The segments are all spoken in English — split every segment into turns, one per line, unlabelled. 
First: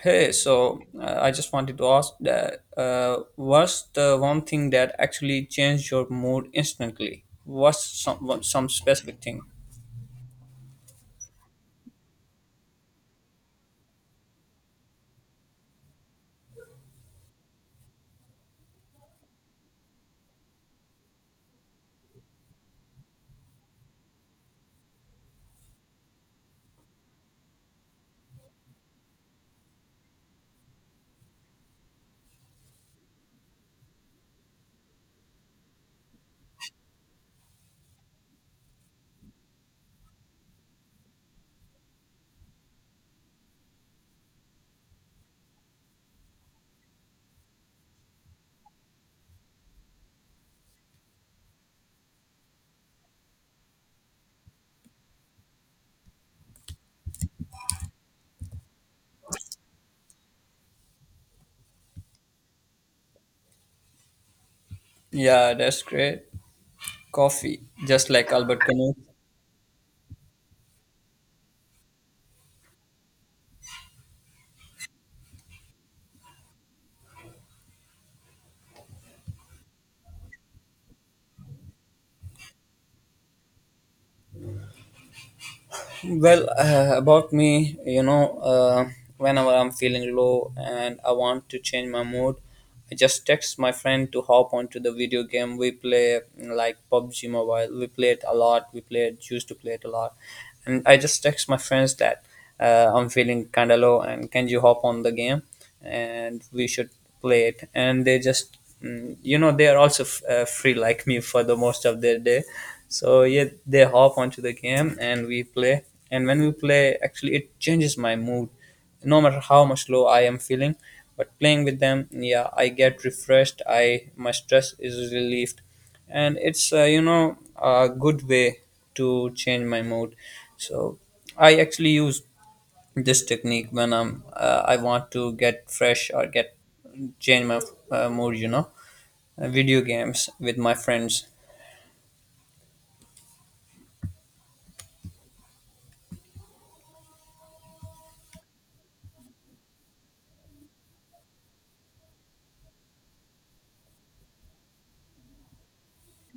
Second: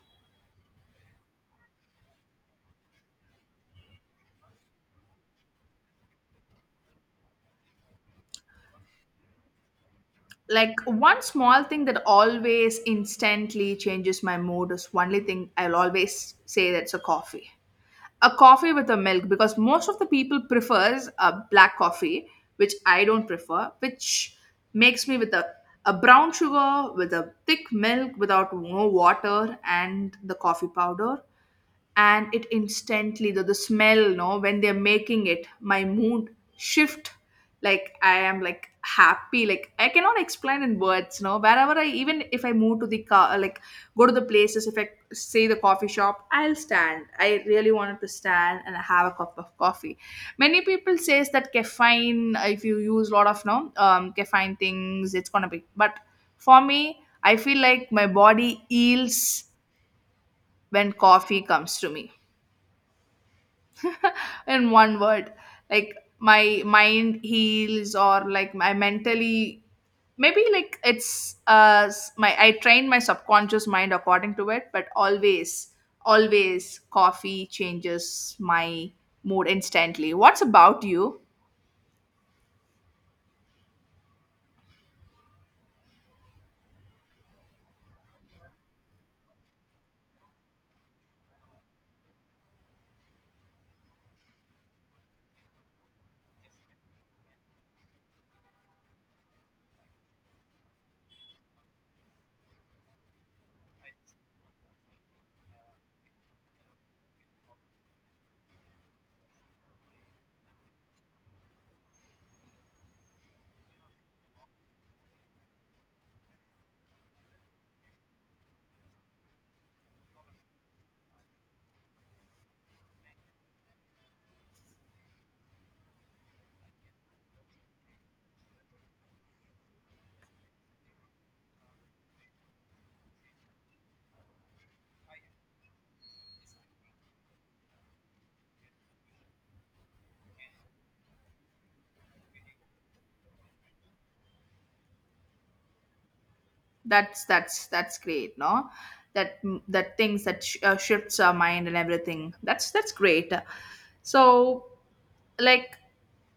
Hey, so I just wanted to ask that what's the one thing that actually changed your mood instantly? Some specific thing?
Like one small thing that always instantly changes my mood, is only thing I'll always say, that's a coffee. A coffee with a milk, because most of the people prefers a black coffee, which I don't prefer, which makes me with a brown sugar with a thick milk without no water and the coffee powder. And it instantly, the smell, no, when they're making it, my mood shift. Like, I am like happy, like I cannot explain in words, no, wherever I, even if I move to the car, like go to the places, if I say the coffee shop, I'll stand, I really wanted to stand and have a cup of coffee. Many people says that caffeine, if you use a lot of, no, caffeine things, it's gonna be. But for me, I feel like my body heals when coffee comes to me, in one word.
Yeah, that's
Like
great.
my mind
Coffee,
heals,
just
or
like
like
Albert
my
Camus.
mentally, maybe like it's my, I train my subconscious mind according to it. But always, always coffee changes my mood instantly. What's about you?
About me, whenever I'm feeling low and I want to change my mood, I just text my friend to hop onto the video game we play, like PUBG Mobile. We play it a lot. We used to play it a lot, and I just text my friends that. I'm feeling kind of low, and can you hop on the game? And we should play it. And they just, they are also free like me for the most of their day. So yeah, they hop onto the game and we play. And when we play, actually, it changes my mood no matter how much low I am feeling. But playing with them, yeah, I get refreshed. I my stress is relieved, and it's a good way to change my mood. So I actually use this technique when I want to get fresh or get change my mood. Video games with my friends.
That's great, no, that, that things that shifts our mind and everything, that's great. So, like,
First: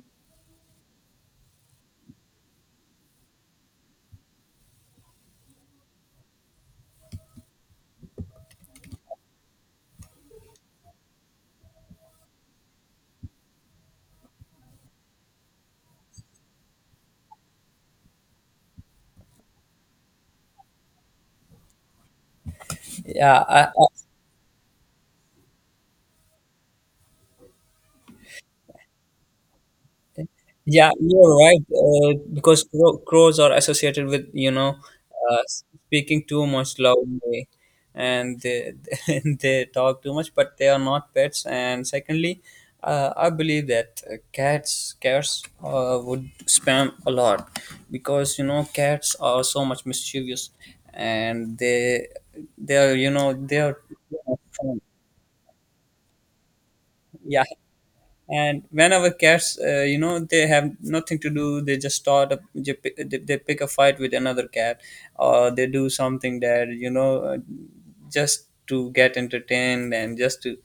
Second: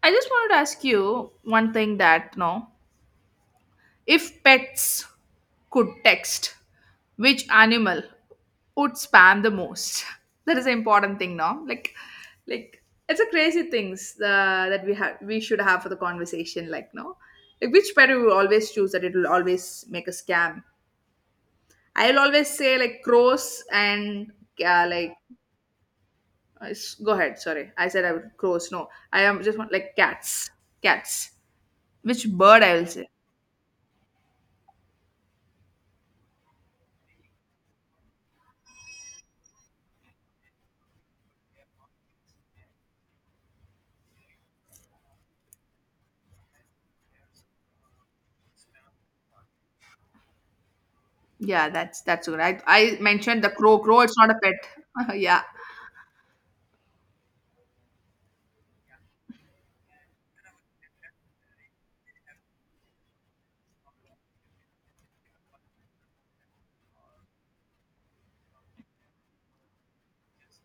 I just wanted to ask you one thing that, no, if pets could text, which animal would spam the most? That is an important thing now. Like it's a crazy things that we have, we should have for the conversation. Like, no, like which pet we will always choose that it will always make a scam. I'll always say like
Yeah,
crows
I,
and like go ahead. Sorry, I said I would crows. No, I am just want like cats.
yeah,
Cats.
you're right.
Which bird
Because
I will say?
crows are associated with speaking too much loudly, and they, they talk too much, but they are not pets. And secondly, I believe that cats would spam a lot because you know cats are so much mischievous, and
Yeah, that's good. I I mentioned the
they are.
crow. Crow, it's not a pet. Yeah,
Yeah, and when our cats they have nothing to do, they just start up, they pick a fight with another cat or they do something that just to get entertained and just to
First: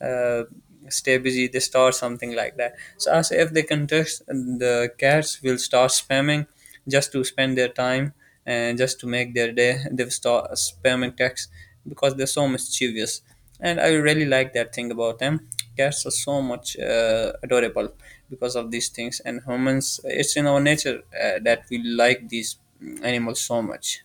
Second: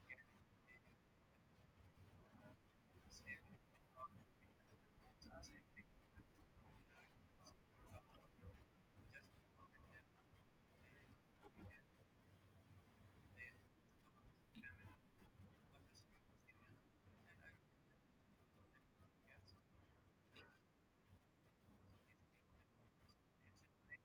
uh, stay busy. They start something like that, so as if they contest, the cats will start spamming just to spend their time and just to make their day. They've start spamming texts because they're so mischievous, and I really like that thing about them. Cats are so much adorable because of these things, and humans, it's in our nature that we like these animals so much.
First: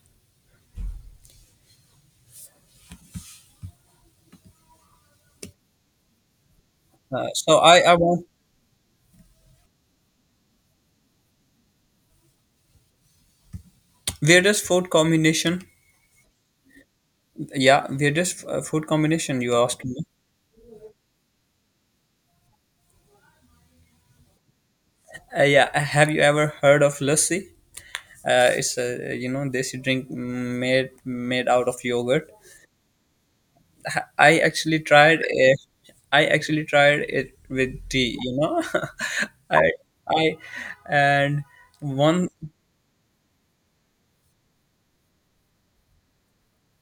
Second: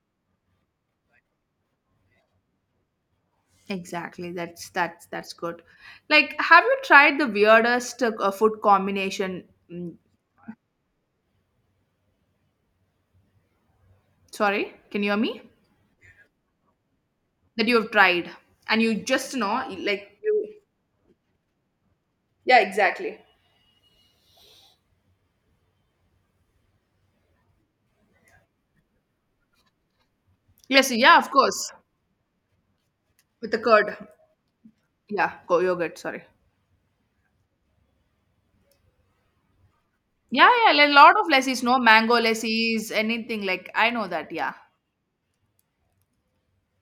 exactly. That's good. Like, have you tried the
So I
weirdest
want
food combination? Mm,
weirdest
sorry,
food
can you hear me?
combination.
That you
Yeah,
have tried,
weirdest
and
food
you just
combination you
know,
asked me.
like you. Yeah, exactly.
Yeah, have you ever heard of lassi? It's a you know desi drink made
Yes, yeah, of
made out
course,
of yogurt.
with the curd.
i actually tried
Yeah, go
it
yogurt. Sorry.
i actually tried it with tea, you know. I I
Yeah, yeah, like a lot of
and
lessees, no, mango
one
lessees, anything like, I know that. Yeah.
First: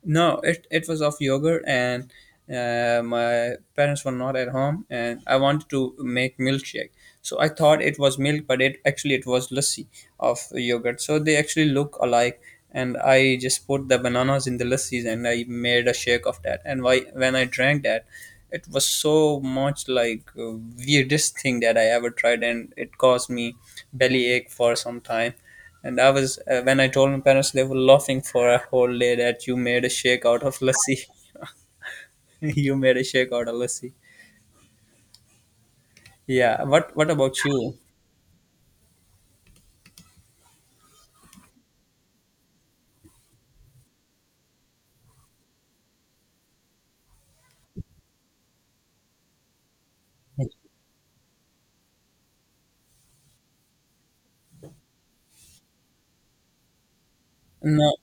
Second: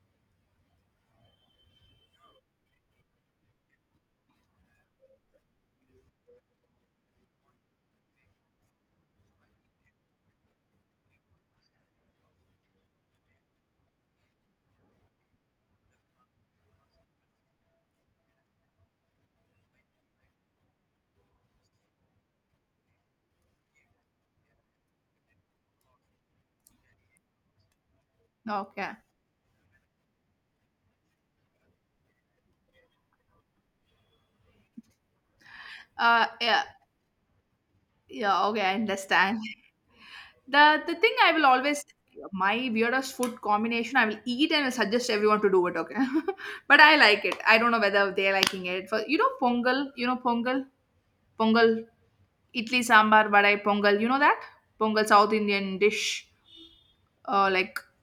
No, it was of yogurt, and my parents were not at home, and I wanted to make milkshake. So I thought it was milk, but it actually it was lassi of yogurt. So they actually look alike, and I just put the bananas in the lassis, and I made a shake of that. And why, when I drank that, it was so much like weirdest thing that I ever tried, and it caused me belly ache for some time. And I was when I told my parents, they were laughing for a
Okay.
whole day that you made a shake out of lassi. You made a shake out of lassi.
Yeah,
Yeah. What about you?
yeah. Okay, I understand. The thing I will always, my weirdest food combination I will eat and will suggest everyone to do it. Okay, but I like it. I don't know whether they're liking it. For pongal, you know pongal, pongal, idli sambar, vadai pongal. You know that pongal South Indian dish. Like,
No,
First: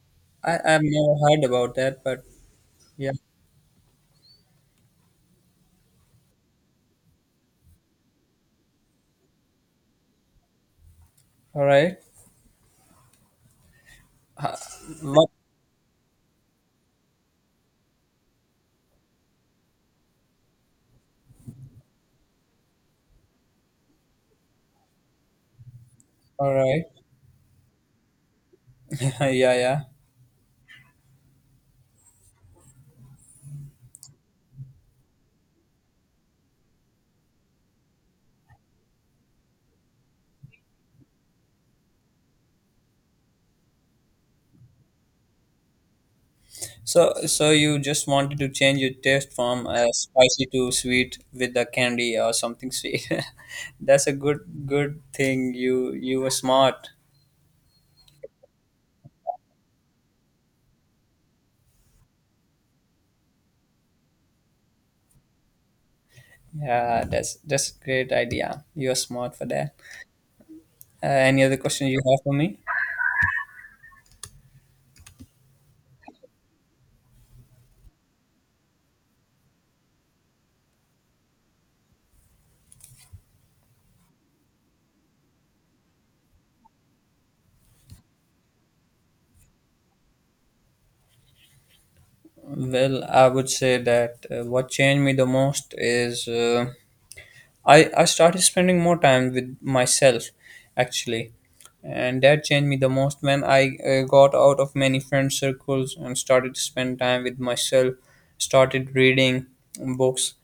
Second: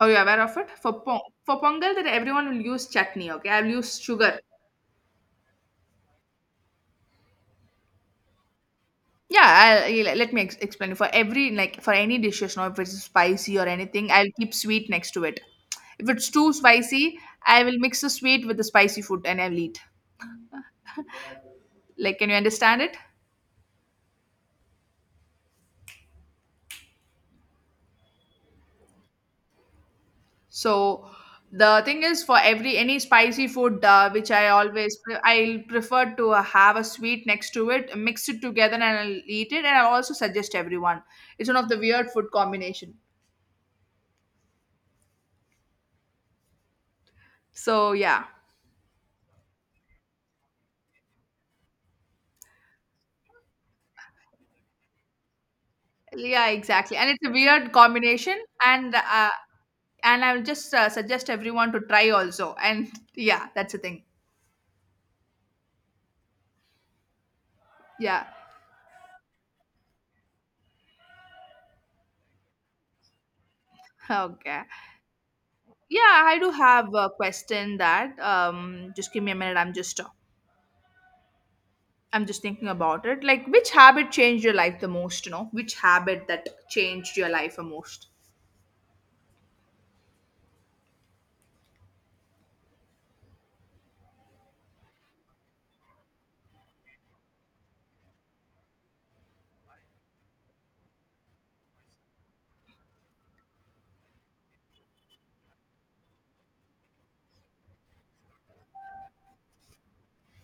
are you aware
I
of it?
I've
For
never
pong
heard
for
about
pongal that
that, but
everyone will use
yeah.
chutney. Okay, I'll use sugar. Yeah, I'll, you let let me explain. For every,
All
like, for
right.
any dishes, now if it's spicy or anything, I'll keep
Uh,
sweet next to
what?
it. If it's too spicy, I will mix the sweet with the spicy food and I'll eat. Like, can you understand it?
All right. yeah, yeah.
So the thing is, for every, any spicy food, which I always I'll prefer to, have a sweet next to it, mix it together, and I'll eat it. And I also suggest everyone. It's one of the weird food combination.
So so you
So
just
yeah.
wanted to change your taste from spicy to sweet with the candy or something sweet. That's a good thing. You were
Yeah,
smart.
exactly. And it's a weird combination. And uh, and I will just, suggest everyone to try also. And yeah, that's the thing.
Yeah, that's a great
Yeah.
idea. You're smart for that. Any other question you have for me?
Okay. Yeah, I do have a question that, just give me a minute. I'm just thinking about it. Like, which habit changed your life the most, you know? Which habit that changed your life the most?
Well, I would say that what changed me the most is I started spending more time with myself, actually, and that changed me the most when I got out of many friend circles and started to spend time with myself. Started reading books.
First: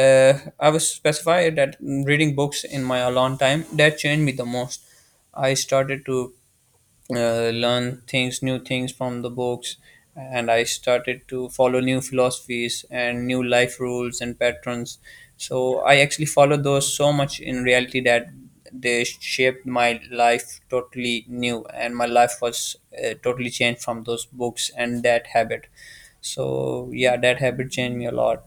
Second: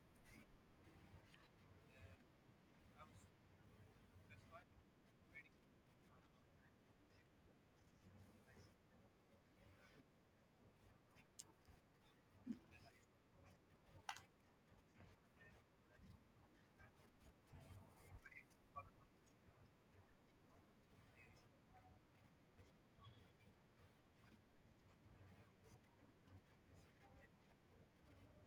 Uh, I was specified that reading books in my alone time that changed me the most. I started to learn things new things from the books, and I started to follow new philosophies and new life rules and patterns. So I actually followed those so much in reality that they shaped my life totally new, and my life was totally changed from those books and that habit. So yeah, that habit changed me a lot.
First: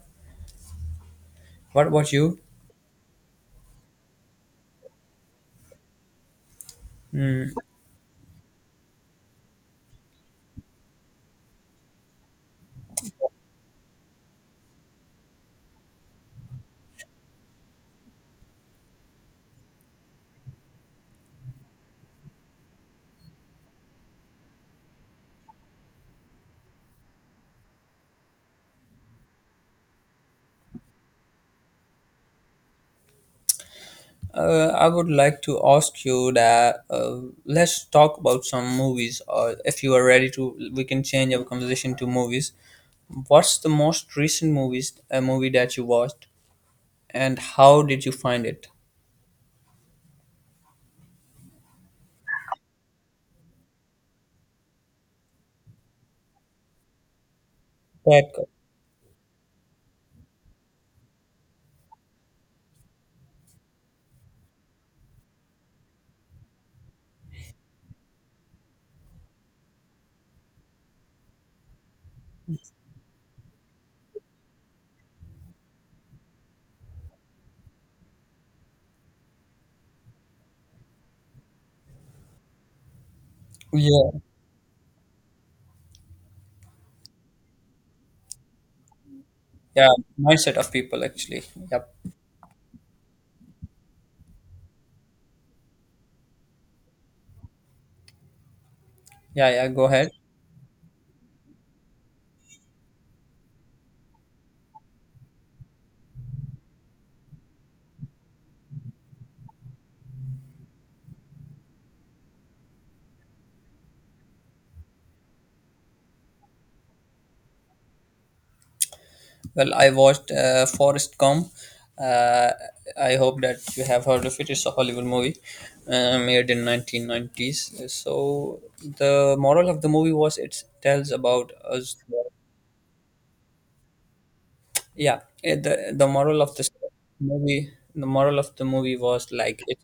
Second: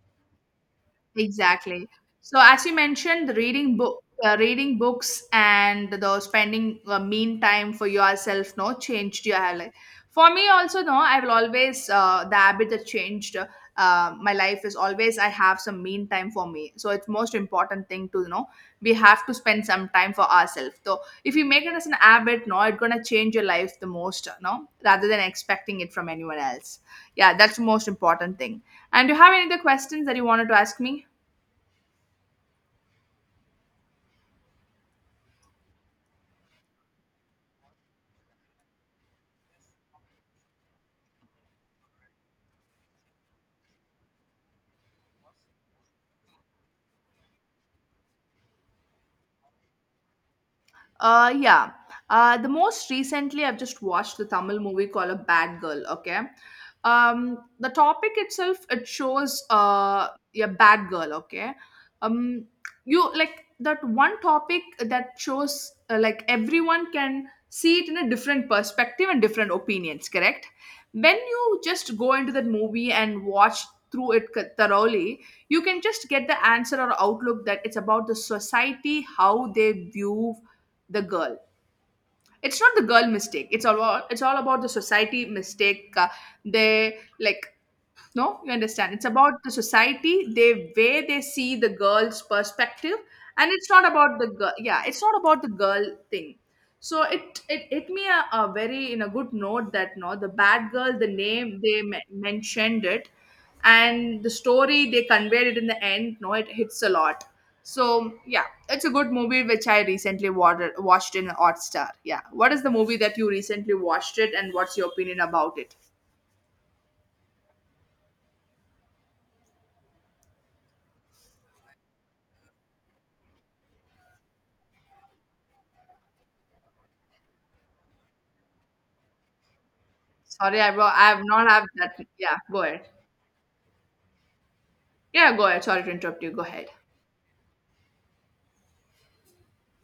Exactly.
What about
So
you?
as you mentioned, the reading book, reading books, and the spending, mean
Hmm.
time for yourself, no, changed your life. For me, also, no, I will always, the habit that changed my life is, always I have some mean time for me. So it's most important thing to, you know, we have to spend some time for ourselves. So if you make it as an habit, no, it's gonna change your life the most, no, rather than expecting it from anyone else. Yeah, that's the most important thing. And do you have any other questions that you wanted to ask me?
I would like to ask you that let's talk about some movies, or if you are ready to, we can change our conversation to movies. What's the most recent movie that you watched, and how did you find it?
Yeah. The most recently, I've just watched the Tamil movie called A Bad Girl. Okay, the topic
That
itself, it shows, a bad girl. Okay, um, you like that one topic that shows, like everyone can see it in a different perspective and different opinions. Correct? When you just go into that movie and watch through it thoroughly, you can just get the answer or outlook that it's about the society, how they view the girl. It's not the girl mistake, it's all
yeah,
it's all about the society mistake, they like, no, you understand. It's about the
yeah,
society,
mindset
they
of
way
people
they
actually.
see the
Yep.
girl's perspective, and it's not about the girl. Yeah, it's not about the girl thing. So it hit me a very in a good
Yeah, yeah.
note
Go
that,
ahead.
no, the bad girl, the name they mentioned it, and the story they conveyed it in the end. No, it hits a lot. So yeah, it's a good movie which I recently watched in Hotstar. Yeah, what is the movie that you recently watched it, and what's your opinion about it?
Well, I watched Forrest Gump. Uh, I hope that you have heard of it. It's a Hollywood movie made in 1990s. So the moral of the movie was
Sorry,
it
I I
tells
have not
about
have
us.
that. Yeah, go ahead.
yeah
Yeah, go
it,
ahead. Sorry to
the the
interrupt you.
moral
Go
of
ahead.
the movie was like it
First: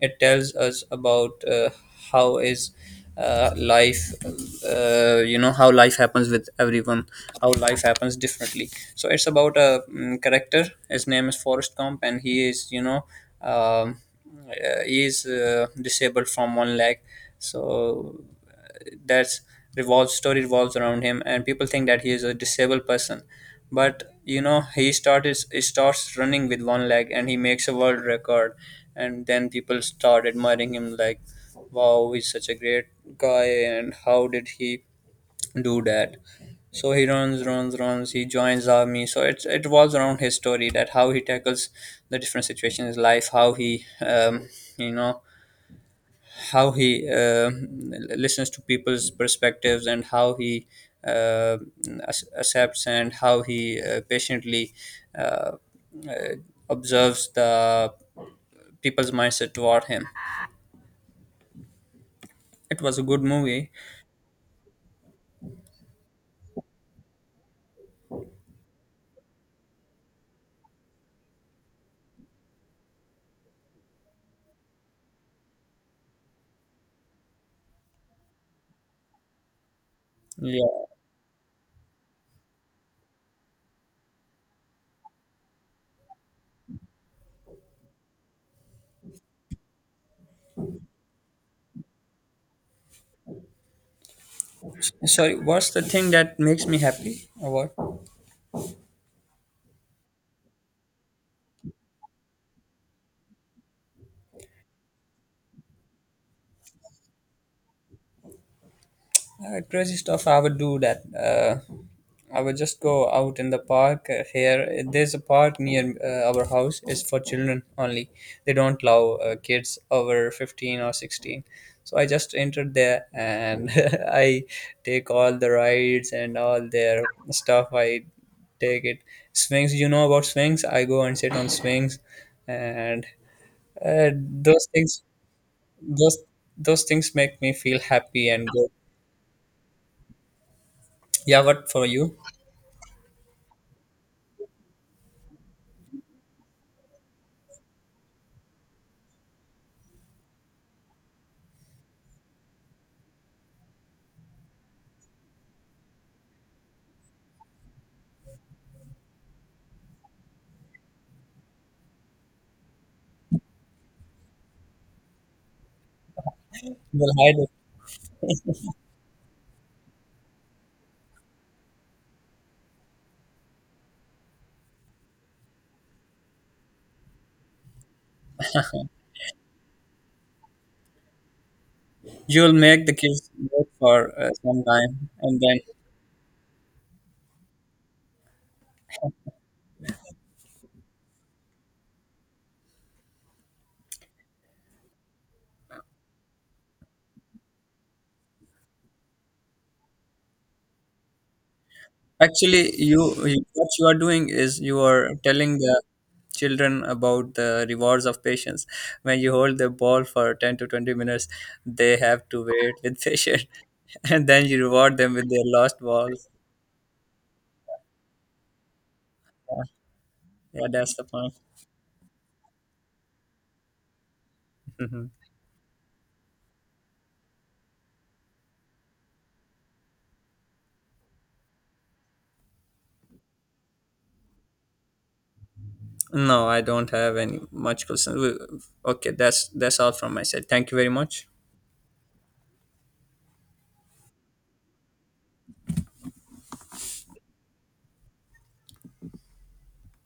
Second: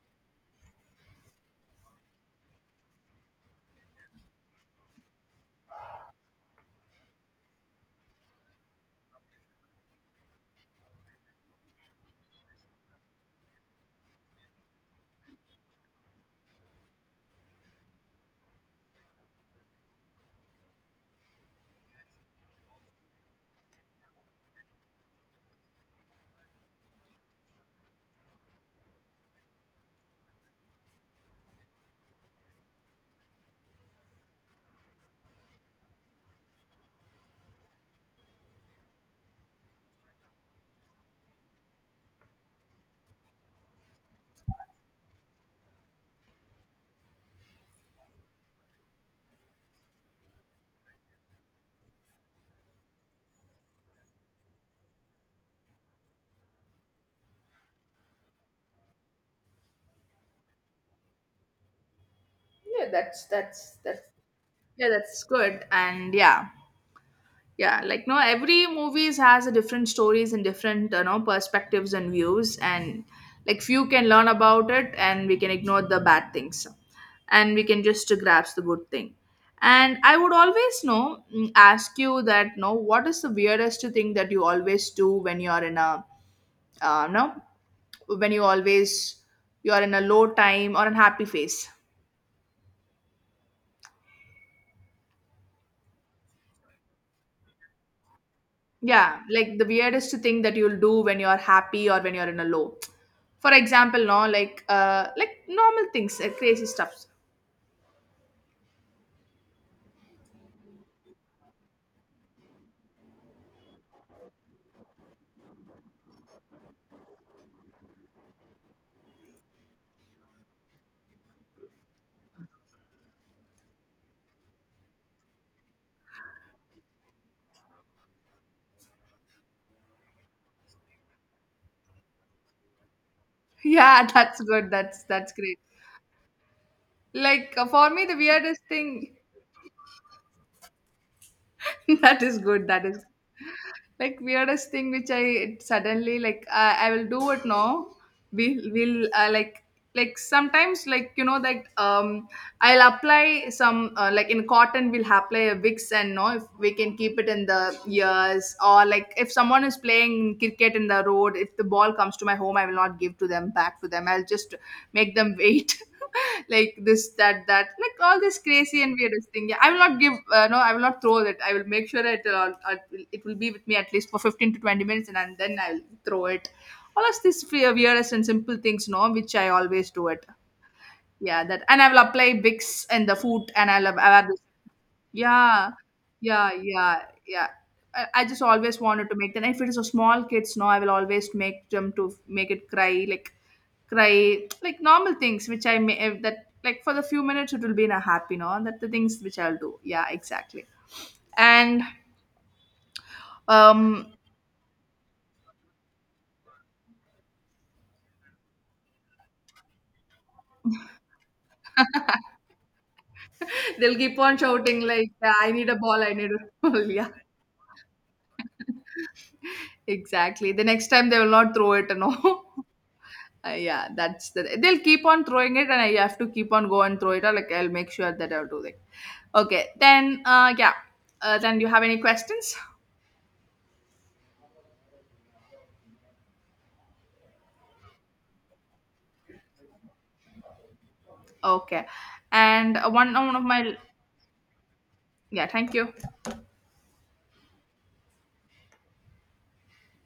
it tells us about how is life. How life happens with everyone, how life happens differently. So it's about a character. His name is Forrest Gump, and he is um, he is disabled from one leg. So that's revolves story revolves around him, and people think that he is a disabled person, but you know he starts running with one leg and he makes a world record. And then people start admiring him, like, wow, he's such a great guy. And how did he do that? So he runs, he joins army. So it's it revolves around his story, that how he tackles the different situations in his life, how he you know how he listens to people's perspectives, and how he uh, accepts, and how he patiently uh, observes the people's mindset toward him. It
Yeah,
was a good
that's
movie.
that's that's yeah, that's good. And yeah, yeah, like, no, every movies has a different stories and different, you know, perspectives and views, and like few can learn about it, and we can ignore the bad things, and we can just grasp the good thing. And I would always
Yeah.
know, ask you that, no, what is the weirdest thing that you always do when you are in a, no, when you always, you're in a low time or unhappy phase.
Sorry, what's the thing that makes me happy? Or what?
Yeah, like the weirdest thing that you'll do when you're happy or when you're in a low. For example, no, like normal things, like crazy stuff.
Crazy stuff. I would do that. I would just go out in the park here. There's a park near our house. It's for children only. They don't allow kids over 15 or 16. So I just entered there and I take all the rides and all their stuff. I take it. Swings, you know about swings? I go and sit on swings and
Yeah, that's
those
good.
things,
That's great.
those, those things make me
Like,
feel
for me, the
happy and
weirdest
good.
thing.
Yeah, what for you?
That is good. That is like, weirdest thing which I, it suddenly, like, I will do it now. We will, like sometimes, like, you know, like, I'll apply some, like in cotton we'll apply a Vicks, and no, if we can keep it in the ears, or like if someone is playing cricket in the road, if the ball comes to my home, I will not give to them, back to them, I'll just make them wait, like this,
You'll hide
that
it.
that like all this crazy and weirdest thing. Yeah, I will not give, no, I will not throw it, I will make sure it, it will be with me at least for 15 to 20 minutes, and then I'll throw it. All of these weirdest and simple things, no, which I always do it. Yeah, that, and I will apply
You'll make
bix
the
in the
kids
food
wait
and I'll
for
have.
some time, and then
Yeah, yeah, yeah, yeah. I just always wanted to make them. If it is a small kids, no, I will always make them to make it cry, like normal things which I may, if that, like for the few minutes it will be in a happy, no, that the things which I'll do. Yeah, exactly. And
actually, you what you are
um,
doing is you are telling the children about the rewards of patience. When you hold the ball for 10 to 20 minutes, they have to wait with patience,
they'll keep
and
on
then you
shouting
reward
like,
them with
yeah,
their
"I need a
lost
ball, I
balls.
need a ball." Yeah, exactly. The
Yeah,
next
that's the
time they will
point.
not throw it, no. Yeah, that's the, they'll keep
Mhm.
on throwing it, and I have to keep on go and throw it. Or like I'll make sure that I'll do that. Okay, then yeah, then you have any questions?
No, I don't have any much questions. We- okay, that's all from my side. Thank you very much.
Okay, and one of my, yeah, thank you.